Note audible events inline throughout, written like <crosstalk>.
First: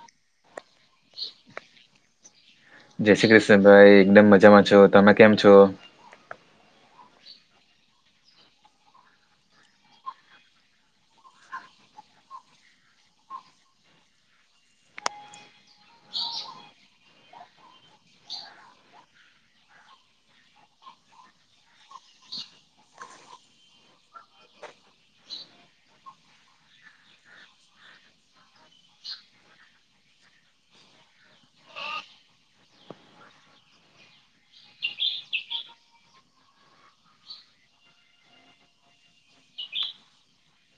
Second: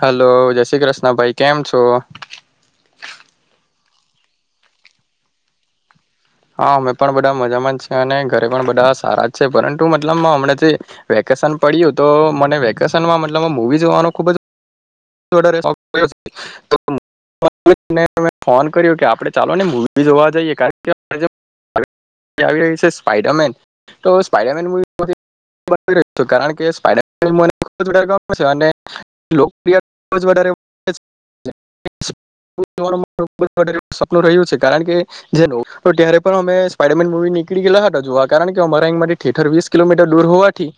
Hello જય શ્રી કૃષ્ણ ભાઈ કેમ છો જય શ્રી કૃષ્ણ ભાઈ એકદમ મજામાં છો તમે કેમ છો હા અમે પણ બધા મજામાં છએ અને ઘરે પણ બધા સારા છે પરંતુ મતલબ હમણા જેકે વેકેશન પડ્યું તો મને વેકેશનમાં મતલબ મૂવી જોવાનું ખુબ જ ડ તો <unintelligible> ફોન કર્યો કે આપડે ચાલો ને મવી જોવા જઈએ કારણ કે <inaudible> <unintelligible> આવી રહી છે સ્પાઈડરમેન તો સ્પાઈડરમેન કારણ કે સ્પડને ખબ અને <unintelligible> ારે <unintelligible> પ રહ્યું છે કારણ કે જે ત્યારે પણ અમે સ્પડરમેન મવી <unintelligible> નીકળી ગેલા હતા જોવા કારણ કે અમારા અહીંમાથી ઠીઠર વીસ કિલોમીટર દૂર હોવાથી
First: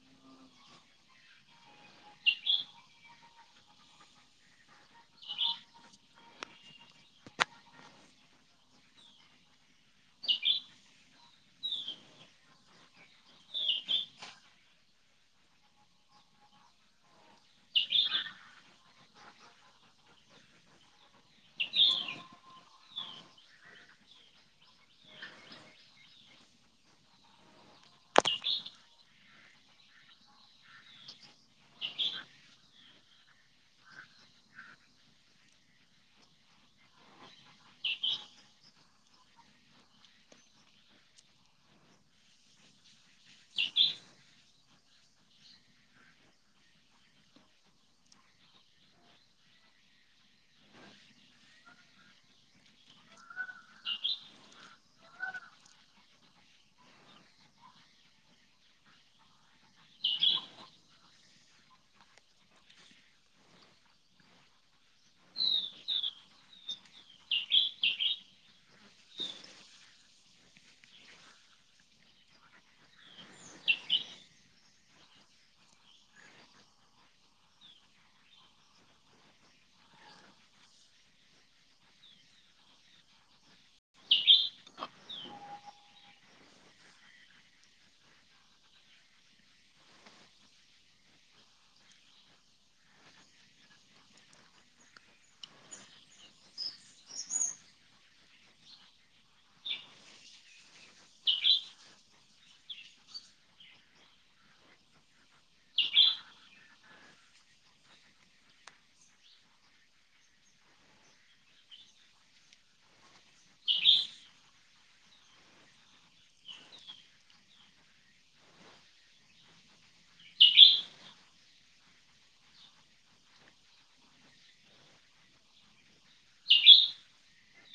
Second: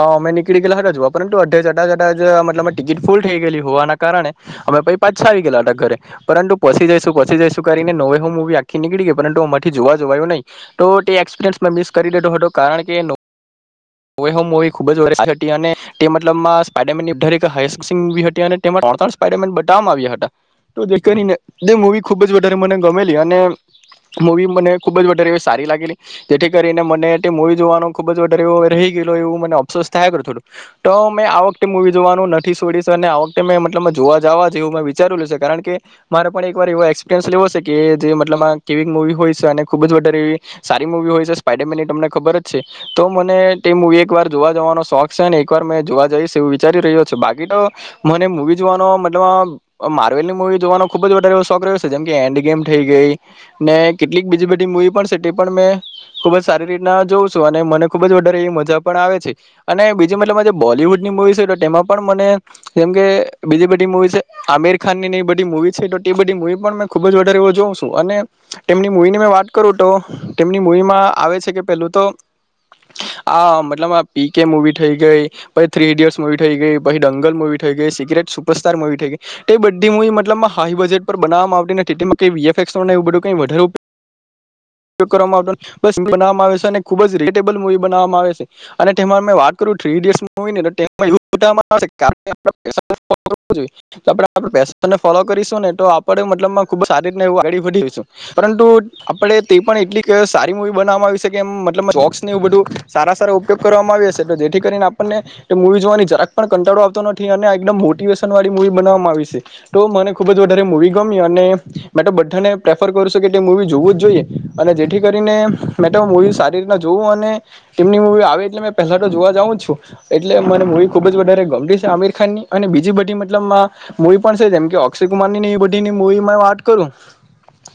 અમે નીકળી ગેલા હતા જોવા. પરંતુ અઘે જતા જતા અ મતલબ માં ટિકિટ. ફૂલ થઈ ગયલી હોવાના કારણે અમે પછી પાછા આવી ગયેલા ઘરે પરંતુ પછી જઈશું પછી જઈશું કરીને હવે હું મુવી આખી નીકળી ગયી પરંતુું અમાંથી જોવા જોવાયું નહીં તો તે એક્સપિરિયન્સ મિસ કરી દેધો હતો કારણ કે. હનો. ઓવે હો મુવી ખુબ જ <inaudible> હતી અને તે મતલબમાં સ્પાઈડરમેન હાઈ સીન મુવી હતી અને તેમાં. ત્રણ ચાર સ્પાઇડરમેન બતાવવામાં આવ્યા હતા તો જે કરીને તે મુવી ખુબ જ વધારે મને ગમેલી અને. મૂવી મને ખુબ જ વધારે સારી લાગેલી જેથી કરીને મને તે મૂવી જોવાનો ખુબ જ વધારે એ. રહી ઘેલ એવું મને અફસોસ થાયા કરતુ હતુ ત મેં આ વખતે મુવી જોવાનું નથી છોડીશ અને આ વખતે મેં મતલબમા જોવા જવા જેવું મે વિચારલું છે, કારણ કે મારે પણ એકવાર એવો એક્સપિરિયન્સ લેવો છે, કે જે મતલબ માં કેવી મુવી હોય છે, અને ખૂબ જ વધારે એવી સારી મુવી હોય છે, સ્પાઈડરમેન એ તમને ખબર જ છે તો મને તે મુવી એક વાર જોવા જવાનો શોખ છે, અને એક વાર મેં જોવા જઈશ એવું વિચારી રહ્યો છું બાકી તો મને મુવી જોવાનો મતલબમાં માર્વેલની મુવી જોવાનો ખુબ જ વધારે શોખ રહ્યો છે, જેમ કે એન્ડ ગેમ થઈ ગઈ ને કેટલીક બીજી બધી મુવી પણ છે, તે પણ મેં ખુબ જ સારી રીતના જોઉં છું અને મને ખુબ જ વ દર એવી મજા પણ આવે છે, અને બીજી મતલબ મા જે બોલીવુડની મુવી છે, તો તેમાં પણ મને જેમ કે બીજી બધી મુવી છે, આમિર ખાનની એવી બધી મુવી છે, તો બધી મુવી પણ મે ખુબ જ વધારે એવો જોઉં છું અને તેમની મૂવી ની મેં વાત કરું તો તેમની મૂવીમાં આવે છે, કે પેલું તો આ મતલબ આ પી કે મુવી થઈ ગઈ પછી થ્રી ઈડિયટ્સ મુવી થઈ ગઈ પછી ડંગલ મુવી થઈ ગઈ સિક્રેટ સુપરસ્ટાર મુવી થઈ ગઈ તે બધી મુવી મતલબમાં હાઈ બજેટ પર બનાવવામાં આવતી નથી તે માટે વી એફ એક્સ નું એવ બધું કઈ વધારે ઉપયોગ કરવામાં આવતો ન બસ બનાવામાં આવે છે, અને ખૂબ જ રેટેબલ મૂવી બનાવવામાં આવે છે અને તેમાં મેં વાત કરું થ્રી ઈડીયટ્સ મુવીની ત ટેમાં એવું બતાવવામાં આવે છે <unintelligible> <unintelligible> ફોલો કરીશું ને તો આપડે મતલબમાં ખુબ જ સારી રીત એવું આઈડી વધી પરતુ આપણે તે પણ એટલીક સારી મુવી બનાવામાં આવી છે, કે મતલબમાં જોક્સ ને એવું બધું સારા સારા ઉપયોગ કરવામાં આવી હશે ત જેથી કરીને આપણને તે મુવી જોવાની જરાક પણ કંટાળો આવતો નથી અને એકદમ મોટીવેશન વાળી મુવી બનાવવામાં આવી છે, તો મને ખુબ જ વધારે મુવી ગમી અને મે તો બધાને પ્રેફર કરું છું કે તે મૂવી જોવું જ જોઈએ અને જેથી કરીને મે તો મૂવી સારી રીતના જોવું અને તેમની મૂવી આવે એટલે મેં પહેલા તો જોવા જાઉં જ છું એટલે મને મુવી ખુબ જ વધારે ગમતી છે, આમિર ખાનની અને બીજી બધી મતલબમાં મુવી પણ છે, જેમ કે અક્ષય કુમારની એ બધીની મુવી મે વાત કરું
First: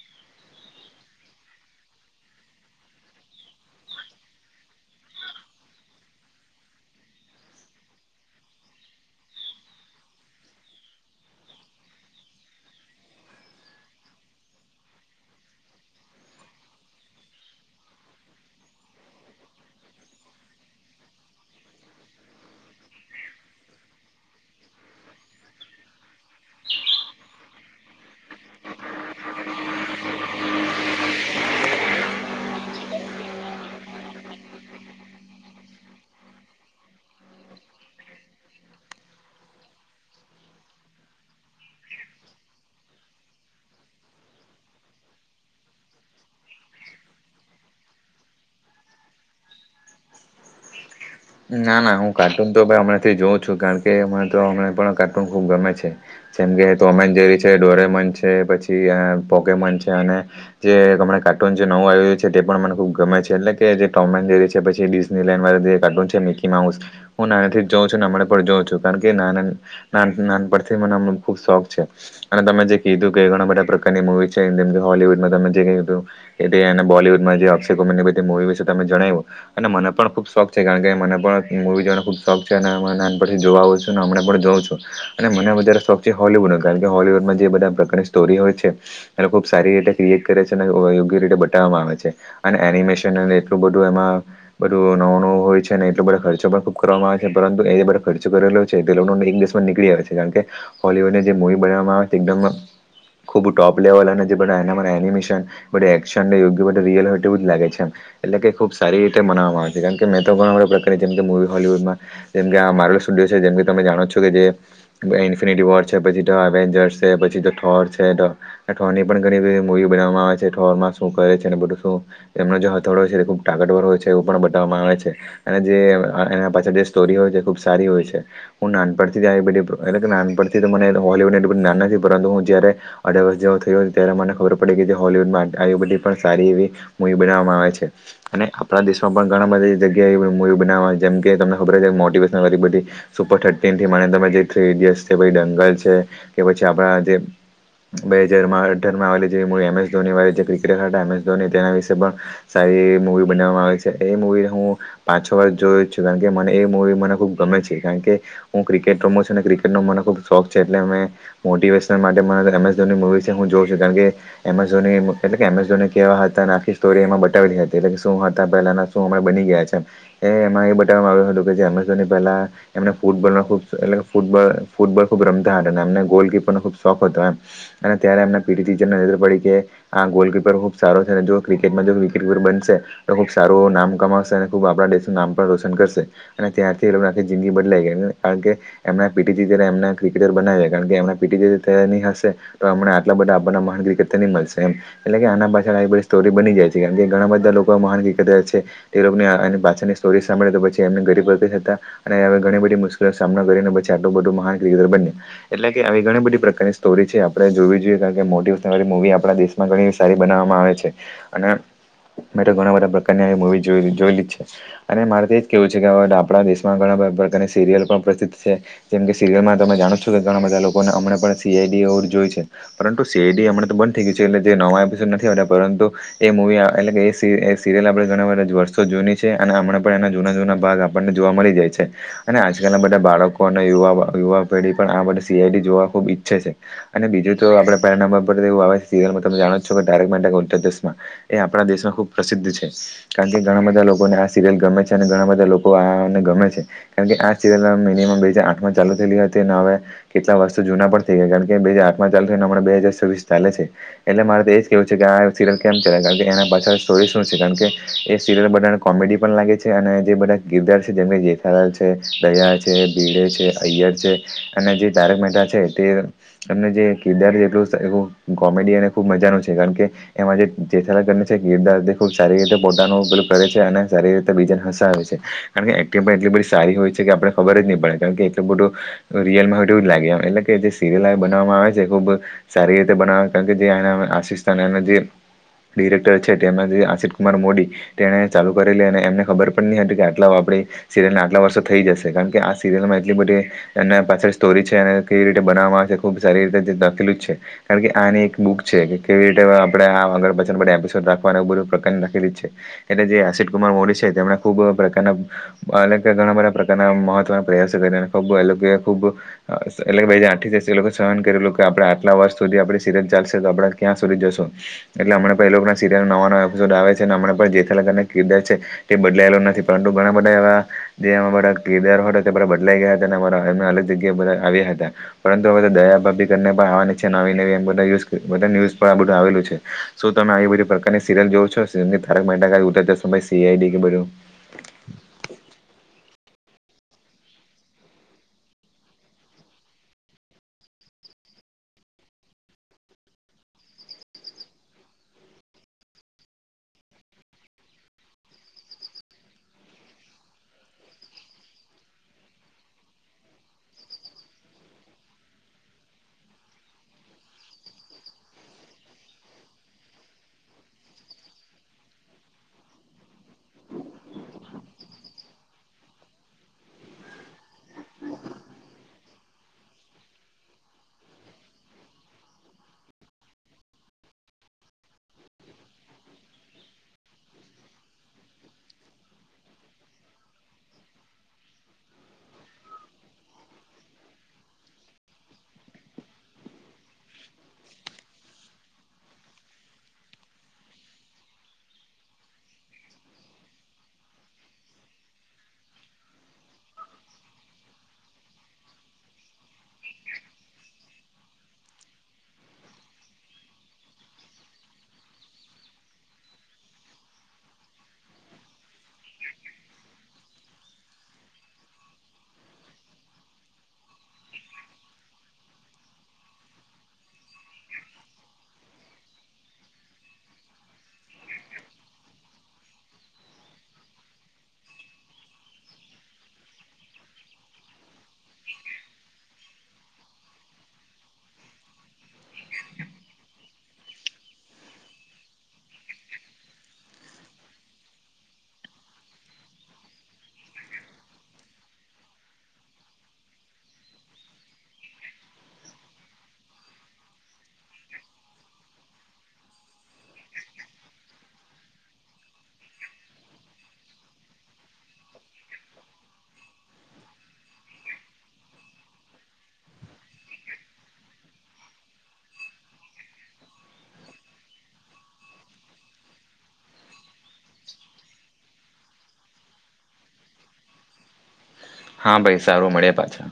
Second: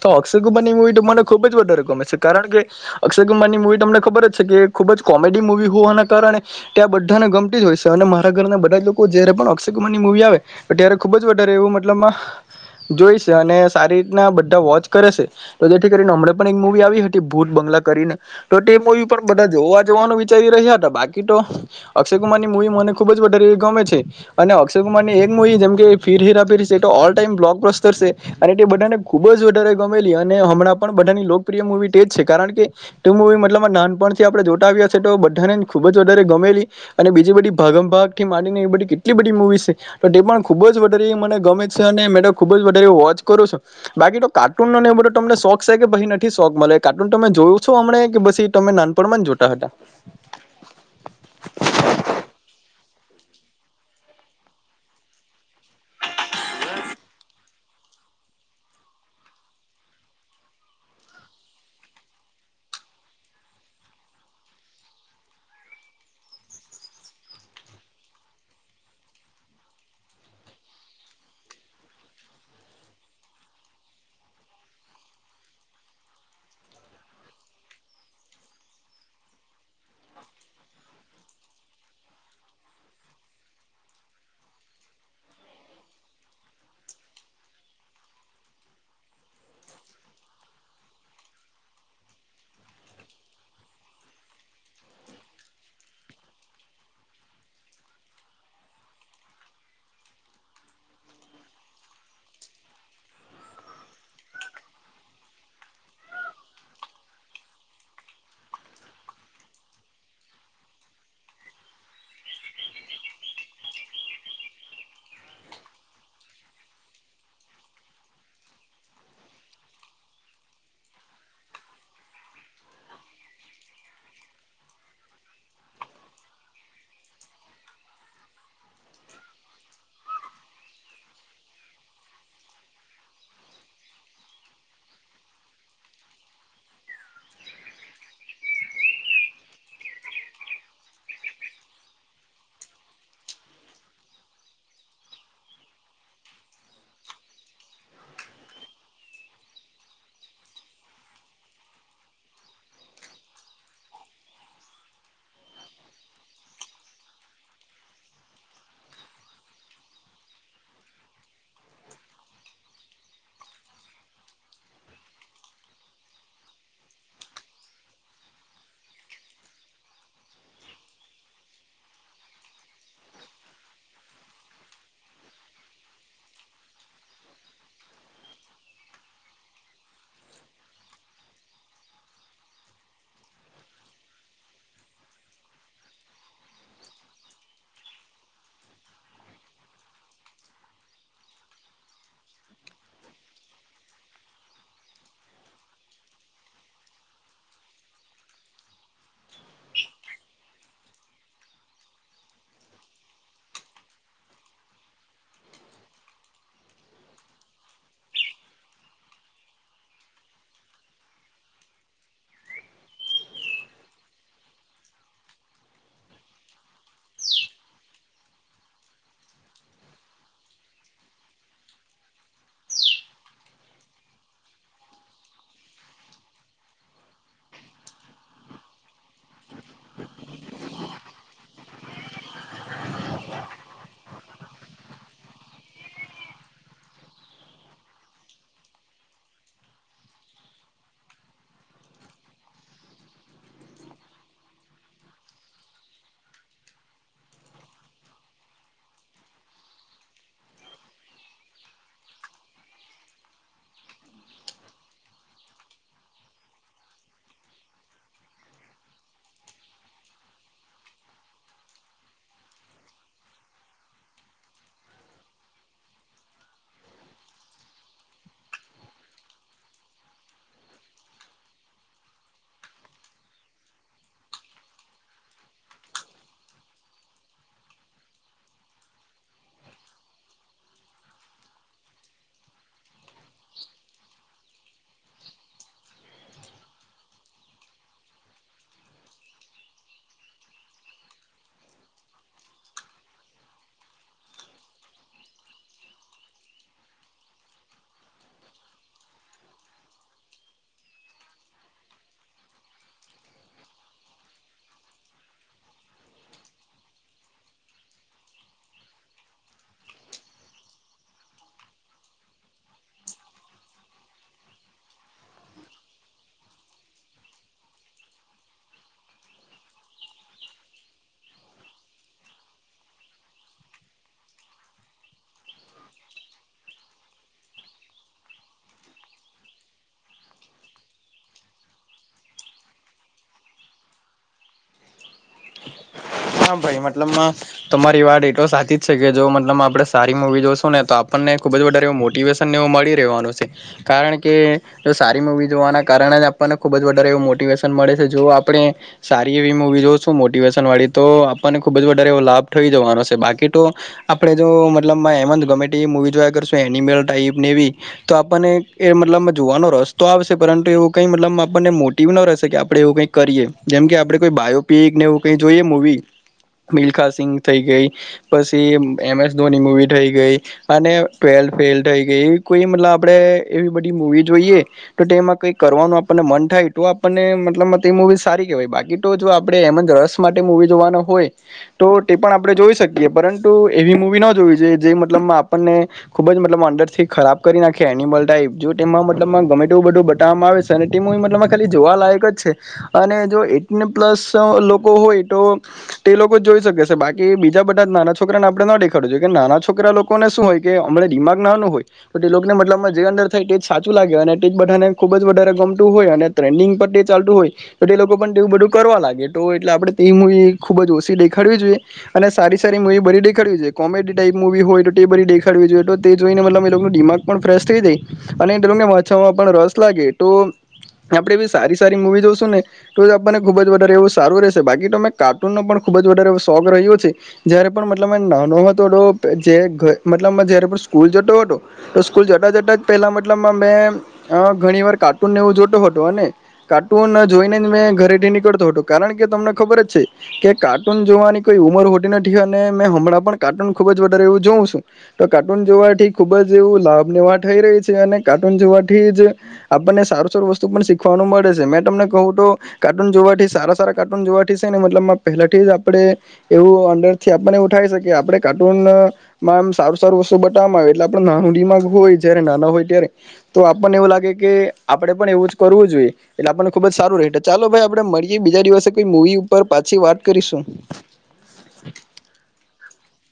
તો અક્ષય કુમારની મૂવી તો મને ખુબ જ વધારે ગમે છે, કારણ કે અક્ષય કુંમાર ની મુવી તમને ખબર જ છે, ખૂબ જ કોમેડી મુવી હોવાના કારણે ત્યાં બધાને ગમતી જ હોય છે, અને મારા ઘરના બધા જ લોકો જયારે પણ અક્ષય કુમારની મુવી આવે પણ ત્યારે ખુબ જ વધારે એવું મતલબમાં જોઈ છે, અને સારી રીતના બધા વોચ કરે છે, તો જેથી કરીને હમણાં પણ એક મુવી આવી હતી ભૂત બંગલા કરીને તો તે મુવી પણ બધા જોવા જોવાનું વિચારી રહ્યા હતા બાકી તો અક્ષય કુમારની મુવી મને ખુબ જ વધારે એવી ગમે છે. અને અક્ષય કુમારની એક મુવી જેમ કે ફીર હેરા ફેરી છે, એત ઓલ ટાઈમ બ્લોક બસ્તર છે, અને એ બધાને ખૂબ જ વધારે ગમેલી અને હમણાં પણ બધાની લોકપ્રિય મૂવી તેજ છે, કારણ કે તે મુવી મતલબ ના પણ થી આપણે જોટા આવ્યા છે, તો બધાને ખુબ જ વધારે ગમેલી અને બીજી બધી ભાગમ ભાગ થી માડીને એવી બધી કે ટલી બધી મુવી છે, તો તે પણ ખુબ જ વધારે મને ગમે છે, અને મે ખુબ જ વધારે વોચ કરો છુ. બાકી તો કાર્ટૂનનોને એ બધો તમને શોખ સે કે પહી નથી શોખ મલે કાર્ટૂન તમે જોયું છો હમણે કે પછી તમે નાન પણમા જોતા હતા. ના ના હું કાર્ટૂન તો હમણાંથી જોઉં છું કારણ કે હમણાં તો હમણાં પણ કાર્ટૂન ખુબ ગમે છે. જેમ કે ટોમ એન્ડ જેરી છે, ડોરેમોન છે, પછી આ પોકેમોન છે, અને જે અમણા કાર્ટૂન જે નવું આવ રહ્યું છે, તે પણ મને ખુબ ગમે છે, એટલે કે જે ટોમ એન જેરી છે, પછી ડિઝનીલેન્ડ વાળા જે કાર્ટૂન છે. મિકી માઉસ હું નાનેથી જ જોઉ છું ને હમણાં પણ જોવુ છું કારણ કે નાના નાન નાનપણથી મને ખુબ શોખ છે, અને તમે જે કીધું કે ઘણા બધા પ્રકારની મુવી છે, જેમ કે હોલુડમાં તમે જે કહયુ હતુ. એ તે અને બોલીવુડમાં જે અક્ષય કુમારની બધી મુવી વિશે તમે જણાવ્યું અને મને પણ ખુબ શોખ છે, કારણ કે મને પણ મૂવી જોવાનો ખુબ શોખ છે, અને નાનપણથી જોવા આવું છું ને હમણે પણ જોઉં છું અને મને વધારે શો છે, હોલીવુડનો કારણ કે હોલીવુડમાં જે બધા પ્રકારની સ્ટોરી હોય છે, એલો ખુબ સારી રીતે ક્રીએટ કરે છે, ને <unintelligible> રીતે બતાવવામાં આવે છે, અને એનિમેશન એટલું બધું એમાં બધું નવું નવું હોય છે. એટલો બધો ખર્ચો પણ ખુબ કરવામાં આવે છે, પરંતુ એ બધો ખર્ચો કરેલો છે, એ લોકો ઈંગ્લીશમાં નીકળી આવે છે, કારણ કે હોલિવૂડે જે મૂવી બનાવવામાં આવે તે એકદમ ખૂબ ટોપ લેવલ અને જે બધા એનામાં એનિમેશન બધા એક્શનને યોગ્ય બધા રિયલ હોય તેવું જ લાગે છે, એમ એટલે કે ખુબ સારી રીતે મનાવવામાં આવે છે, કારણ કે મેં તો પણ હવે <unintelligible> જેમ કે મૂવી હોલીવુડમાં જેમ કે આ માર્વેલ સ્ટુડિયો છે, જેમ કે તમે જાણો છો કે જે ઈનફીનીટી વોર છે, પછી ધ અવેન્જર્સ છે, પછી ધ ઠોર છે, તો ને થોરની પણ ઘણી બધી મુવી બનાવવામાં આવે છે, થો રમાં શું કહે છે, ને બધું શું એમનો જે હથોડો છે, એ ખુબ તાકતવર હોય છે, એવું પણ બતાવવામાં આવે છે. અને જે અ એના પાછળ જે સ્ટોરી હોય છે, ખુબ સારી હોય છે, હું નાનપણ થી જ આવી બધી એટલે કે નાનપ થી જ તો મને હોલીવુડ <unintelligible> પરંતુ હું જ્યારે અઢાર વર્ષ જેવો થયો ત્યારે મને ખબર પડી કે જે હોલીવુડમાં આવી બધી પણ સારી એવી મૂવી બનાવવામાં આવે છે, અને આપણા દેશમા પણ ઘણા બધી જગ્યા એવું મુવી બનાવવા જેમ કે તમે ખબર છે કે મોટિવેશનલ બધી સુપર થર્ટીન થી માની તમે જે થ્રી ઇડિયટસ છે પહી. જંગલ છે કે પછી આપણા જે બે હજારમાં અઢાર માં આવેલી જે મૂવી એમ એસ ધોની વાળી જે ક્રિકેટર હતા એમ એસ ધોની તેના વિશે પણ સા રી મુવી બનાવવામાં આવે છે એ મૂવી હું પાંચ છ વાર જોયો જ છું કારણ કે મને એ મૂવી મને ખૂબ ગમે છે કારણ કે હું ક્રિકેટ રમું છું અને ક્રિકેટનો મને ખૂબ શોખ છે એટલે અમે મોટિવેશન માટે એમ એસ ધોની મૂવી છે હું જોઉં છુ કારણ કે એમ એસ ધોની એટલે કે એમ એસ ધોની કેવા હતા અને આખી સ્ટોરી એમાં બતાવેલી હતી, એટલે કે શું હતા પહેલાના, શું હવે બની ગયા છે. એ એમાં એ બતાવવા આવ્યું હતું કે એમ એસ ધોની પહેલા એમને ફૂટબોલનો ખુબ એટલે ફૂટબલ ફૂટ બોવ ખુબ રમતા હતા અને એમને ગોલકીપર નો ખુબ શોખ હતો એમ અને ત્યારે એમના પી ટી ટીચરને નજર પડી કે આ ગોલકીપર ખૂબ સારો છેને જો ક્રિકેટમાં જો વિકેટ કીપર બનશે તો ખૂબ સારું નામ કમાવશે અને ખૂબ આપણા દેશનું નામ પણ રોશન કરશે, અને ત્યારરથી હવે એની આખી જિંદગી બદલાઈ ગઈ, કારણ કે આગે એમના પી ટી ટી ચરે એમને ક્રિકેટર બનાવીએ કારણ કે એમને પી પી ટી હશે તો એમને આટલા બધા આપણાના મહા ક્રિકેટર ની મલશે. એમ એટલે કે આના પાછળ આવી બધી સ્ટોરી બની જાય છે કેમ કે ઘણા બધા લોકો મહાન ક્રિકેટર છે એ લોકની આની પાછળની સ્ટોરી સાંભળી તો પછી એમને ગરીબ ઘરથી જ હતા અને હવે ઘણી બધી મુશ્કેલીનો સામનો કરીને પછી આટલું બધું મહાન ક્રિકેટર બન્યા એટલે કે આવી ઘણી બધી પ્રકારની સ્ટોરી છે આપણે જોવી જોઈએ કારણ કે મોટીવેસ્નલવાળી આપણા દેશમાં ઘણી સારી બનાવવામાં આવે છે, અને મેં તો ઘણા બધા પ્રકારની આવી મૂવી જોયલી જોયલી છે. અને મારે તો એ જ કેવું છે કે હવે તો આપણા દેશમાં ઘણા બધા પ્રકારની સિરિયલ પણ પ્રસિદ્ધ છે જેમ કે સિરીયલ માં તમે જાણો છો કે ઘણા બધા લોકોને હમણે પણ સી આઈ ડી જોઈ છે પરંતુ સી આઈ ડી હમને તો બંધ થઈ ગયું છે એટ લે નવા એપિસોડ નથી આવતા પરંતુ એ મુવી એટલે કે એ સિ એ સિરિયલ આપણે ઘણા બધા વર્ષો જૂની છે અને હમણા પણ એના જૂના-જૂના ભાગ આપણને જોવા મળી જાય છે, અને આજકાલના બધા બાળકો અને યુવા-યુવા પેઢી પણ આ બધા સી આઈ ડી જોવા ખુબ ઈ છે તે અને બીજું તો આપણે પેલા નંબર પર જેવું આવે જાણો છો કે તારક મહેતા કા ઉલ્ટા ચશ્મા. એ આપણા દેશમાં ખુબ પ્રસિદ્ધ છે કારણ કે ઘણા બધા લોક કોને આ સિરિયલ ગમે છે અને ઘણા બધા લોકો આને ગમે છે, કારણ કે આ સિરિયલ ના મિનીમમ બે હજાર આઠ માં ચાલુ થયેલી હતી ને હવે કેટલા વર્ષો જૂના પણ થઈ ગયા કારણ કે બે હજાર આઠમાં ચાલુ થઈ ને હમણાં બે હજાર છવ્વીસ ચાલે છે એટલે મારે તો એજ કેવું છે કે આ સિરિયલ કેમ ચાલે કારણ કે એના પાછળ સ્ટોરી શું છે કારણ કે એ સિરિયલ બધાને કોમેડી પણ લાગે છે અને જે બધા કિરદાર છે જેમાં જેઠાલાલ છે દયા છે ભીડે છે અય્યર ર છે અને જે તારક મહેતા છે તે એમને જે કિરદાર લીધું તેવું કોમેડીયન તે ખૂબ મજાનું છે કારણ કે તેમાં જેઠાલાલ કરીને છે કિરદાર તે સારી રીતે પોતાનું પેલું કરે છે. છે અને રીતે બીજાન હસાવે છે, કારણ કે એક્ટિંગ પણ એટલી બધી સારી હોય છે કે આપણે ખબર જ ની પડે કારણ કે એટ તું રિયલમાં હોય તેવું જ લાગે આપણે, એટલે કે જે સિરિયલને બનાવવામાં આવે છે ખુબ સારી રીતે બનાવ કારણ કે તે એનામાં આશિષ અને એના જે ડિરેક્ટર છે તેમના જે આશિત કુમાર મોદી તેને ચાલુ કરેલી અને એમને ખબર પણ નહી હતી કે આટલા આપરી સિરિયલને આટલા વર્ષો થઈ જશે કારણ કે આ સિરિયલમાં એટલી બધી એના પાછળ સ્ટોરી છે એને કેવી રીતે બનાવવામાં આવે છે ખૂબ સારી રીતે લખેલું છે કારણ કે આની બુક છે કે કેવી રીતે આપણે આ આગળ પાછળ બધા એપિસોડ રાખવાના એવું બધું પ્રકરણ લખેલું જ છે. એટલે જે આશિષ કુમાર મોદી છે તેમણે ખુબ પ્રકારના અલગ ઘણા બધા પ્રકારના મહત્વના પ્રયાસો કર એને ખબર એ લોકો એ ખૂબ એ લોક એ ખૂબ <unintelligible> સહન કરેલું કે આપણે આટલા વર્ષ સુધી આપણે સીઝન ચાલશે તો આપણે ક્યાં સુધી જશું, એટલે હમણા પેલ લોકના સિરિયલ નવા-નવા એપિસોડ આવે છે અને હમણા પણ જે અલગ-અલગ કિરદાર છે એ બદલાયેલો નથી પરંતુ ઘણા બધા એવા જે એમાં બધા કિરદાર હતા તે બધા બદલાઈ ગયા હતા <unintelligible> એમને અલગ જગ્યાએ બધા આવ્યા હતા, પરંતુ હવે તો દયાભાભી કરને પણ આવવાની છે નવી-નવી બધા ન્યુઝપે બધા ન્યુઝ પર આ બધું આવેલું છે, શું તમે આવી બધી પ્રકારની સિરિયલ જોવો છો જેની ઠાર કા ઊલટા ચશ્મા સીઆઈડી કે બરું. હા ભાઈ મતલબ માં તમારી વાત એટો સાચી જ છે, કે જો મતલબ મા આપડે સારી મુવી જોશું ને તો આપણ ખુબ જ વધારે મોટિવેશનને એવ મળી રહેવાનું છે, કારણ કે સારી મૂવી જોવાના કાર ને આપણને ખુબ જ વધારે એવું મોટેશન મળે છે, જો આપણે સારી એવી મુવી જોશું મોટિવેશન વાળી તો આપણને ખુબ જ વધારે એવો લાભ થઈ જવાનો છે જેને બાકી તો આપડે જો મતલબ માં એમ જ ગમે તે મુવી જોયા કરશુ એનિમલ ટાઈપ ને એવી તો આપણને એ મતલબ જોવાનો રસ્તો આવશે પરંતુ એવું. કઈ મતલબમાં આપણને મોટીવ ન રહેશે કે આપડે એવું કઈ કરીએ જેમ કે આપણે કોઈ બાયોપિક ને એવું કઈ જોઈએ. મૂવી. મીલખા સિંગ થઈ ગઈ પછી એમ એસ ધોની મુવી થઈ ગઈ અને ટ્વે <unintelligible> ફેઇલ થઈ ગઈ કોઈ મતલબ આપડે એવી બધી મુવી જોઈએ તો તેમાં કઈ કરવાનું આપને મન થાય તો આપણને મતલબમાં મુવી સારી કહેવાય બાકી તો જો આપણે એમ જ રસ મા <unintelligible> મુવી જોવાનો હોય તો તે પણ આપણે જોઈ શકીએ પરંતુ એવી મુવી ન જોવી જોઈએ જે મતલબમાં. આપણને ખુબ જ મતલબ અંદર થી ખરાબ કરી નાખે એનિમલ ટાઈપ જો તેમાં મતલબમાં ગમે તેવું બધું બટા વામા આવે તો તે મુવી માં ખાલી જોવા લાયક જ છે, અને જો એઇટીન પ્લસ લોકો હોય. તો તે લોકો જ જોઈ શકે છે, બાકી બીજા બધા નાના છોકરાને આપણે ન દેખાડું જોઈએ કે નાના છોકરા લોકોને. શું હોય કે અમણાં દિમાગ નાનુ હોય તો તે લોગ ને મતલબમાં જે અંદર થાય તે જ સાચું લાગે અને તે જ બધાને ખૂબ જ. વધારે ગમતું હોય અને ટ્રેન્ડિંગ પર ચાલતું હોય તો તે લોકો પણ તેવું બધું કરવા લાગે તો એટલે આપડે. એ મુવી ખુબ જ ઓછી દેખાડવી જોઈએ અને સારી સારી મુવી બઘી દેખાડવી જોઈએ કોમેડી ટાઈપ મુવી હોય તો. એ બધી દેખાડવી જોઈએ તો તે જોઈને મતલબ એ લોકો દિમાગ પણ ફ્રેશ થઈ જાય અને એ લોકોને વાચાવામાં પણ રસ લાગે. તો આપડે એ સારી સારી મુવી જોશું ને તો આપણને ખુબ જ વધારે એવું સારું રહેશે. બાકી તો મેં કાર્ટૂન નો પણ ખુબ જ વધારે શોક રહ્યો છે, જ્યારે પણ મતલબ મેં નાનો હતો ડો જે. મતલબમાં જ્યારે પણ સ્કૂલ જતો હતો તો સ્કૂલ જતા જતા પહેલા મતલબમાં મેં અ ઘણી. વાર કાર્ટૂનને એવું જોતો હતો અને કાર્ટૂન જોઈને જ મેં ઘરે નીકળતો હતો કારણ કે. તમને ખબર જ છે, કે કાર્ટૂન જોવાની કોઈ ઉમર હોતી નથી અને મેં હમણાં પણ કાર્ટૂન ખુબ જ વધારે. જોઉુ છું, તો કાર્ટૂન જોવાથી ખુબ જ એવું લાભ નેવા થઈ રહી છે, અને કાર્ટૂન જોવાથી. આપણને સારું સારું વસ્તુ પણ શીખવાનું મળે છે, મેં તમને કહું તો કાર્ટૂન જોવા થી સારા સારા. કાર્ટૂન જોવાથી સે ને મતલબમાં પેલાથી જ આપણે એવું અંડર થી આપડને એવું થાય છે, કે આપણે કાર્ટૂન. સારું સારું વસ્તુ બતાવામાં આવે એટલે આપણુ નાનું દિમાગ હોય જયારે નાના હોય ત્યારે તો આપણને. એવુ લાગે કે આપણે પણ એવું જ કરવું જોઈએ એટલે આપણને ખુબ જ સારું રહે. ચાલો ભાઈ આપડે મળીએ બીજા દિવસે કોઈ મુવી ઉપર પાછી વાત કરીશું. હા ભાઈ સારું મળીયે પાછા.